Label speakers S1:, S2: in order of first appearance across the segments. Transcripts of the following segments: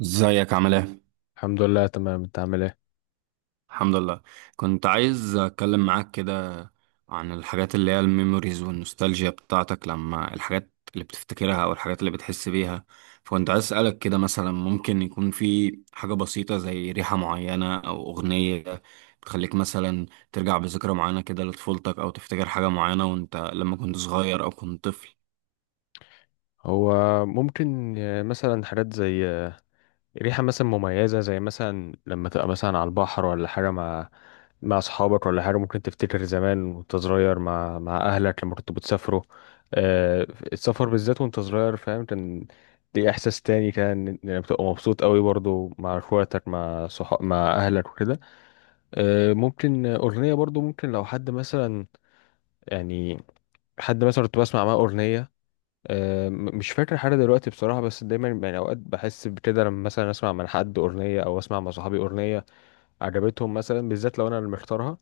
S1: ازيك عامل ايه؟
S2: الحمد لله تمام. انت عامل ايه؟
S1: الحمد لله. كنت عايز اتكلم معاك كده عن الحاجات اللي هي الميموريز والنوستالجيا بتاعتك، لما الحاجات اللي بتفتكرها او الحاجات اللي بتحس بيها. فكنت عايز اسألك كده، مثلا ممكن يكون في حاجة بسيطة زي ريحة معينة او اغنية بتخليك مثلا ترجع بذكرى معينة كده لطفولتك، او تفتكر حاجة معينة وانت لما كنت صغير او كنت طفل.
S2: هو ممكن مثلا حاجات زي ريحة مثلا مميزة، زي مثلا لما تبقى مثلا على البحر ولا حاجة مع اصحابك، ولا حاجة ممكن تفتكر زمان وانت صغير مع اهلك لما كنتوا بتسافروا. آه، السفر بالذات وانت صغير، فاهم، كان دي احساس تاني. كان انك بتبقى مبسوط قوي برضو مع اخواتك، مع صحاب، مع اهلك وكده. ممكن اغنية برضو، ممكن لو حد مثلا يعني حد مثلا كنت بسمع معاه اغنية. مش فاكر حاجة دلوقتي بصراحة، بس دايما يعني أوقات بحس بكده لما مثلا أسمع من حد أغنية أو أسمع مع صحابي أغنية عجبتهم، مثلا بالذات لو أنا اللي مختارها.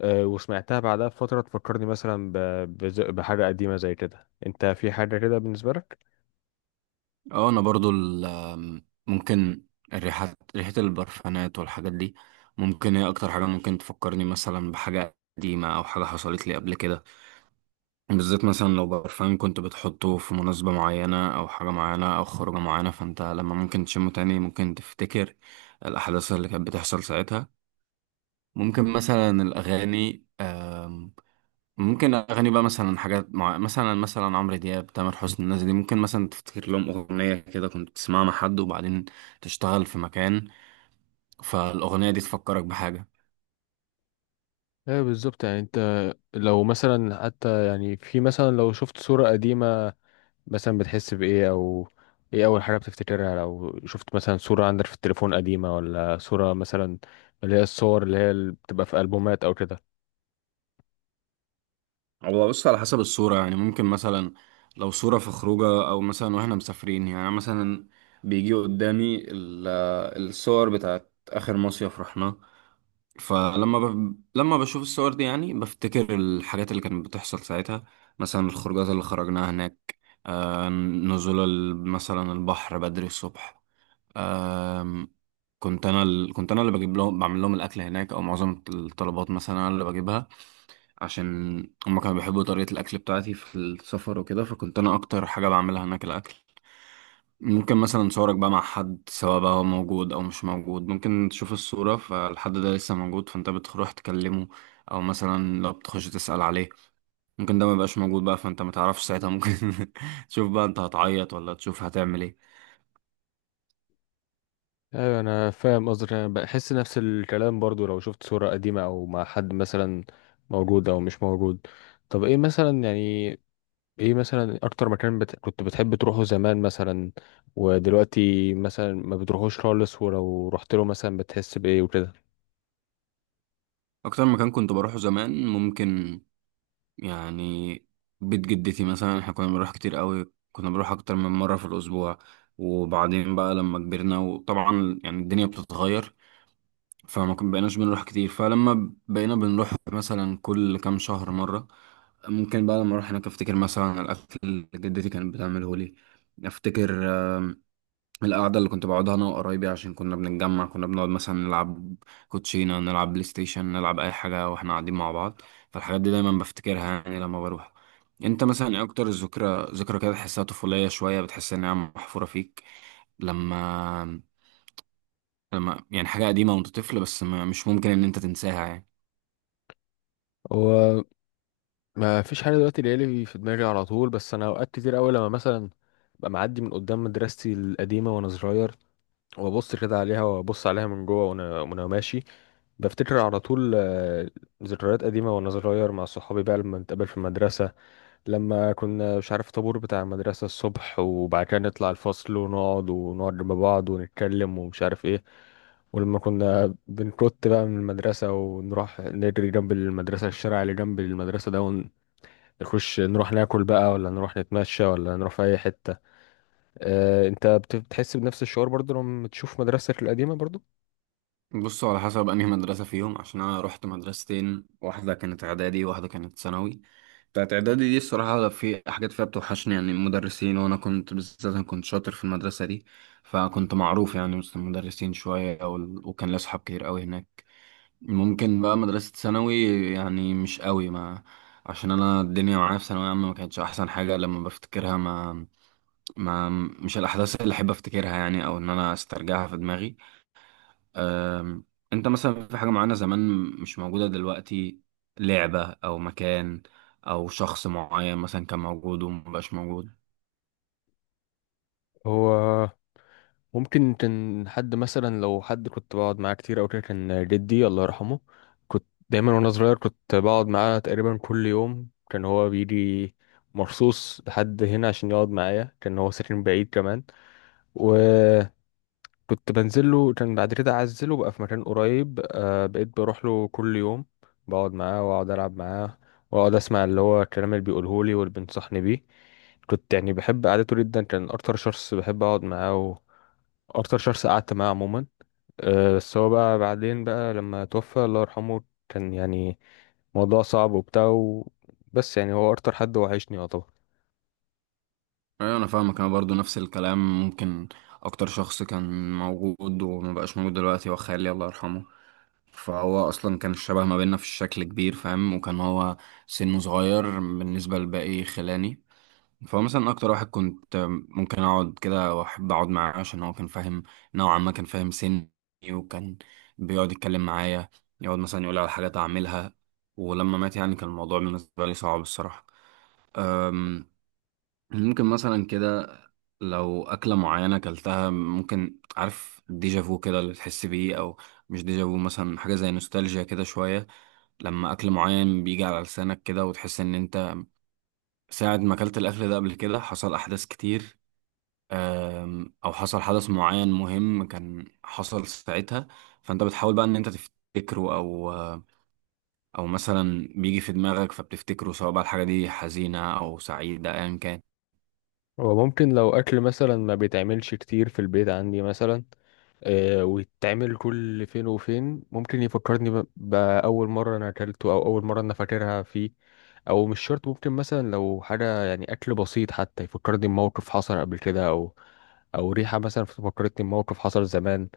S2: وسمعتها بعدها بفترة تفكرني مثلا بحاجة قديمة زي كده. أنت في حاجة كده بالنسبة لك؟
S1: اه، انا برضو ال- آم، ممكن الريحات، ريحة البرفانات والحاجات دي، ممكن هي اكتر حاجة ممكن تفكرني مثلا بحاجة قديمة او حاجة حصلت لي قبل كده. بالذات مثلا لو برفان كنت بتحطه في مناسبة معينة او حاجة معينة او خروجة معينة، فانت لما ممكن تشمه تاني ممكن تفتكر الاحداث اللي كانت بتحصل ساعتها. ممكن مثلا الاغاني، ممكن اغاني بقى مثلا حاجات مثلا عمرو دياب، تامر حسني، الناس دي ممكن مثلا تفتكر لهم اغنيه كده كنت تسمعها مع حد، وبعدين تشتغل في مكان، فالاغنيه دي تفكرك بحاجه.
S2: ايه بالظبط. يعني انت لو مثلا حتى، يعني في مثلا، لو شفت صورة قديمة مثلا بتحس بإيه؟ أو إيه أول حاجة بتفتكرها لو شفت مثلا صورة عندك في التليفون قديمة، ولا صورة مثلا اللي هي الصور اللي هي اللي بتبقى في ألبومات أو كده؟
S1: هو بص، على حسب الصوره يعني، ممكن مثلا لو صوره في خروجه او مثلا واحنا مسافرين، يعني مثلا بيجي قدامي الصور بتاعت اخر مصيف رحناه. لما بشوف الصور دي يعني بفتكر الحاجات اللي كانت بتحصل ساعتها، مثلا الخروجات اللي خرجناها هناك، نزول مثلا البحر بدري الصبح. آه كنت انا اللي بجيب لهم، بعمل لهم الاكل هناك، او معظم الطلبات مثلا انا اللي بجيبها، عشان هم كانوا بيحبوا طريقة الاكل بتاعتي في السفر وكده. فكنت انا اكتر حاجة بعملها هناك الاكل. ممكن مثلا صورك بقى مع حد، سواء بقى هو موجود او مش موجود، ممكن تشوف الصورة فالحد ده لسه موجود فانت بتروح تكلمه، او مثلا لو بتخش تسأل عليه. ممكن ده ما يبقاش موجود بقى، فانت ما تعرفش ساعتها، ممكن تشوف بقى انت هتعيط ولا تشوف هتعمل ايه.
S2: أيوة، أنا فاهم قصدك. أنا بحس نفس الكلام برضو لو شفت صورة قديمة أو مع حد مثلا موجود أو مش موجود. طب إيه مثلا يعني إيه مثلا أكتر مكان كنت بتحب تروحه زمان مثلا ودلوقتي مثلا ما بتروحوش خالص؟ ولو رحت له مثلا بتحس بإيه وكده؟
S1: اكتر مكان كنت بروحه زمان، ممكن يعني بيت جدتي مثلا. احنا كنا بنروح كتير قوي، كنا بنروح اكتر من مرة في الاسبوع. وبعدين بقى لما كبرنا، وطبعا يعني الدنيا بتتغير، فما كن بقيناش بنروح كتير، فلما بقينا بنروح مثلا كل كام شهر مرة. ممكن بقى لما اروح هناك افتكر مثلا على الاكل اللي جدتي كانت بتعمله لي. افتكر آم، القعدة اللي كنت بقعدها انا وقرايبي، عشان كنا بنتجمع، كنا بنقعد مثلا نلعب كوتشينة، نلعب بلاي ستيشن، نلعب اي حاجة واحنا قاعدين مع بعض. فالحاجات دي دايما بفتكرها يعني لما بروح. انت مثلا ايه اكتر ذكرى كده تحسها طفولية شوية، بتحس انها محفورة فيك، لما يعني حاجة قديمة وانت طفل، بس ما مش ممكن ان انت تنساها يعني؟
S2: ما فيش حاجه دلوقتي ليالي في دماغي على طول، بس انا اوقات كتير قوي لما مثلا ببقى معدي من قدام مدرستي القديمه وانا صغير، وابص كده عليها وابص عليها من جوه، وانا ماشي، بفتكر على طول. ذكريات قديمه وانا صغير مع صحابي بقى لما نتقابل في المدرسه، لما كنا مش عارف طابور بتاع المدرسه الصبح، وبعد كده نطلع الفصل ونقعد مع بعض ونتكلم ومش عارف ايه. ولما كنا بنكت بقى من المدرسة ونروح نجري جنب المدرسة، الشارع اللي جنب المدرسة ده، نخش نروح ناكل بقى، ولا نروح نتمشى، ولا نروح في اي حتة. انت بتحس بنفس الشعور برضو لما تشوف مدرستك القديمة برضو؟
S1: بصوا، على حسب انهي مدرسة فيهم، عشان انا رحت مدرستين، واحدة كانت اعدادي وواحدة كانت ثانوي. بتاعت اعدادي دي الصراحة في حاجات فيها بتوحشني يعني المدرسين، وانا كنت بالذات انا كنت شاطر في المدرسة دي، فكنت معروف يعني وسط المدرسين شوية، وكان لي اصحاب كتير قوي هناك. ممكن بقى مدرسة ثانوي يعني مش قوي، ما عشان انا الدنيا معايا في ثانوية عامة ما كانتش احسن حاجة لما بفتكرها، ما ما مش الأحداث اللي أحب أفتكرها يعني، أو إن أنا أسترجعها في دماغي. أم، أنت مثلا في حاجة معينة زمان مش موجودة دلوقتي؟ لعبة أو مكان أو شخص معين مثلا كان موجود ومبقاش موجود؟
S2: هو ممكن كان حد مثلا، لو حد كنت بقعد معاه كتير او كده، كان جدي الله يرحمه. كنت دايما وانا صغير كنت بقعد معاه تقريبا كل يوم. كان هو بيجي مرصوص لحد هنا عشان يقعد معايا، كان هو ساكن بعيد كمان. و كنت بنزل له. كان بعد كده عزله بقى في مكان قريب، بقيت بروح له كل يوم، بقعد معاه واقعد العب معاه، واقعد اسمع اللي هو الكلام اللي بيقوله لي واللي بينصحني بيه. كنت يعني بحب قعدته جدا. كان اكتر شخص بحب اقعد معاه واكتر شخص قعدت معاه عموما. بس هو بقى بعدين بقى لما توفى الله يرحمه كان يعني موضوع صعب وبتاع بس يعني هو اكتر حد وحشني يعتبر.
S1: أيوة، أنا فاهمك، أنا برضو نفس الكلام. ممكن أكتر شخص كان موجود ومبقاش موجود دلوقتي هو خالي، الله يرحمه. فهو أصلا كان الشبه ما بيننا في الشكل كبير، فاهم، وكان هو سنه صغير بالنسبة لباقي خلاني. فهو مثلا اكتر واحد كنت ممكن اقعد كده واحب اقعد معاه، عشان هو كان فاهم نوعا ما، كان فاهم سني، وكان بيقعد يتكلم معايا، يقعد مثلا يقول على حاجات اعملها. ولما مات يعني كان الموضوع بالنسبه لي صعب الصراحه. أم، ممكن مثلا كده لو اكله معينه اكلتها، ممكن، عارف، ديجافو كده اللي تحس بيه، او مش ديجافو، مثلا حاجه زي نوستالجيا كده شويه. لما اكل معين بيجي على لسانك كده وتحس ان انت ساعة ما اكلت الاكل ده قبل كده حصل احداث كتير، او حصل حدث معين مهم كان حصل ساعتها، فانت بتحاول بقى ان انت تفتكره، او مثلا بيجي في دماغك فبتفتكره، سواء بقى الحاجة دي حزينة او سعيدة، ايا كان.
S2: هو ممكن لو اكل مثلا ما بيتعملش كتير في البيت عندي مثلا، ويتعمل كل فين وفين، ممكن يفكرني بأول مرة أنا أكلته أو أول مرة أنا فاكرها فيه. أو مش شرط، ممكن مثلا لو حاجة يعني أكل بسيط حتى يفكرني بموقف حصل قبل كده. أو ريحة مثلا فكرتني بموقف حصل زمان.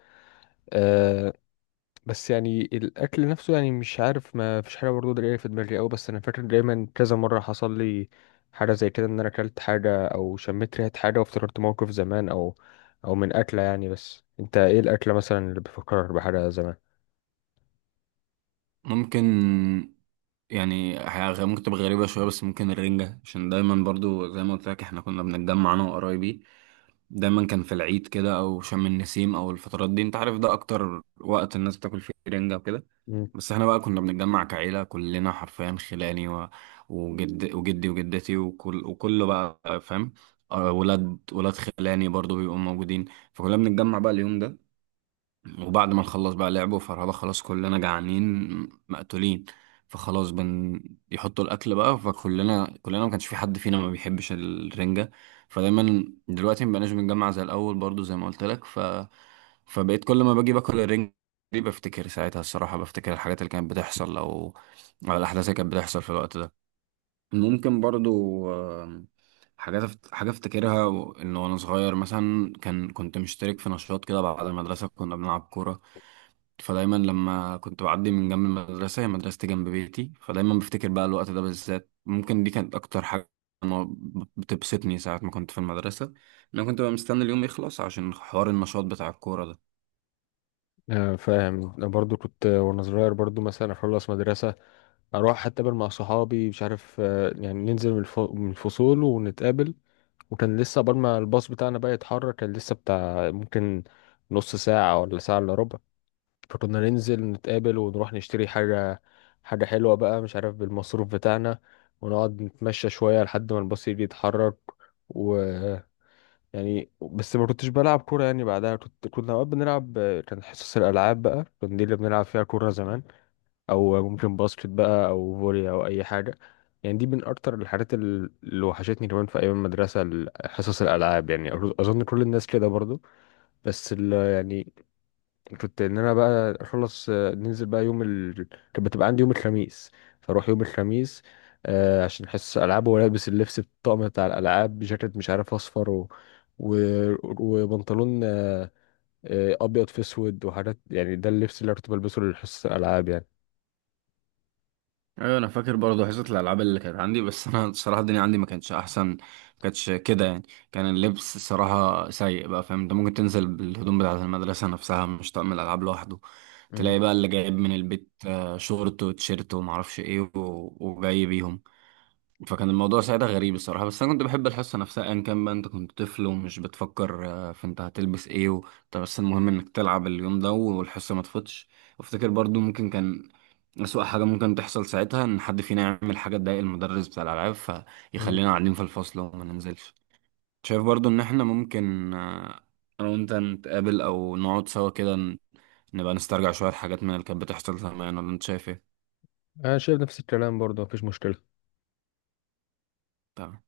S2: آه، بس يعني الاكل نفسه يعني مش عارف، ما فيش حاجه برضه جايه في دماغي قوي. بس انا فاكر دايما كذا مره حصل لي حاجه زي كده، ان انا اكلت حاجه او شميت ريحه حاجه وافتكرت موقف زمان، او من اكله يعني. بس انت ايه الاكله مثلا اللي بتفكر بحاجه زمان؟
S1: ممكن يعني ممكن تبقى غريبة شوية، بس ممكن الرنجة، عشان دايما برضو زي ما قلت لك احنا كنا بنتجمع انا وقرايبي. دايما كان في العيد كده او شم النسيم او الفترات دي، انت عارف ده اكتر وقت الناس بتاكل فيه رنجة وكده.
S2: مم.
S1: بس احنا بقى كنا بنتجمع كعيلة كلنا حرفيا، خلاني وجدي وجدتي، وكله بقى فاهم. ولاد خلاني برضو بيبقوا موجودين. فكلنا بنتجمع بقى اليوم ده، وبعد ما نخلص بقى لعبه فرهدة خلاص كلنا جعانين مقتولين، فخلاص يحطوا الاكل بقى. فكلنا ما كانش في حد فينا ما بيحبش الرنجة. فدايما دلوقتي ما بقناش بنجمع زي الاول، برضو زي ما قلت لك. فبقيت كل ما باجي باكل الرنجة دي بفتكر ساعتها الصراحة، بفتكر الحاجات اللي كانت بتحصل، أو الاحداث اللي كانت بتحصل في الوقت ده. ممكن برضو آم، حاجة افتكرها ان وانا صغير مثلا كنت مشترك في نشاط كده بعد المدرسة، كنا بنلعب كورة. فدايما لما كنت بعدي من جنب المدرسة، هي مدرستي جنب بيتي، فدايما بفتكر بقى الوقت ده بالذات. ممكن دي كانت اكتر حاجة أنا بتبسطني ساعة ما كنت في المدرسة، إن انا كنت بقى مستني اليوم يخلص عشان حوار النشاط بتاع الكورة ده.
S2: فاهم. أنا برضو كنت وانا صغير برضو مثلا اخلص مدرسه، اروح اتقابل مع صحابي، مش عارف، يعني ننزل من الفصول ونتقابل. وكان لسه قبل ما الباص بتاعنا بقى يتحرك كان لسه بتاع ممكن نص ساعه ولا ساعه الا ربع. فكنا ننزل نتقابل ونروح نشتري حاجة، حاجة حلوة بقى مش عارف بالمصروف بتاعنا، ونقعد نتمشى شوية لحد ما الباص يجي يتحرك. و يعني بس ما كنتش بلعب كورة يعني بعدها، كنا أوقات بنلعب. كان حصص الألعاب بقى كان دي اللي بنلعب فيها كورة زمان، أو ممكن باسكت بقى أو فولي أو أي حاجة. يعني دي من أكتر الحاجات اللي وحشتني كمان في أيام المدرسة، حصص الألعاب، يعني أظن كل الناس كده برضو. بس يعني كنت ان انا بقى اخلص، ننزل بقى يوم كانت بتبقى عندي يوم الخميس. فاروح يوم الخميس عشان حصص العاب، والبس اللبس الطقم بتاع الالعاب، بجاكيت مش عارف اصفر و... وبنطلون ابيض في اسود، وحاجات يعني ده اللبس اللي أنا كنت بلبسه لحصص الالعاب يعني.
S1: ايوه، انا فاكر برضه حصه الالعاب اللي كانت عندي، بس انا الصراحه الدنيا عندي ما كانتش احسن، ما كانتش كده يعني. كان اللبس الصراحه سيء بقى، فاهم، انت ممكن تنزل بالهدوم بتاعه المدرسه نفسها مش طقم الالعاب لوحده.
S2: مم.
S1: تلاقي بقى اللي جايب من البيت شورت وتيشيرت وما اعرفش ايه، وجاي بيهم. فكان الموضوع ساعتها غريب الصراحة، بس أنا كنت بحب الحصة نفسها أيا كان بقى. أنت كنت طفل ومش بتفكر في أنت هتلبس إيه طب بس المهم إنك تلعب اليوم ده والحصة ما تفوتش. وافتكر برضو ممكن كان أسوأ حاجة ممكن تحصل ساعتها إن حد فينا يعمل حاجة تضايق المدرس بتاع الألعاب،
S2: مم.
S1: فيخلينا قاعدين في الفصل وما ننزلش. شايف برضو إن إحنا ممكن أنا وأنت نتقابل أو نقعد سوا كده، نبقى نسترجع شوية حاجات من اللي كانت بتحصل زمان، ولا أنت شايف إيه؟
S2: انا شايف نفس الكلام برضه مفيش مشكله.
S1: تمام.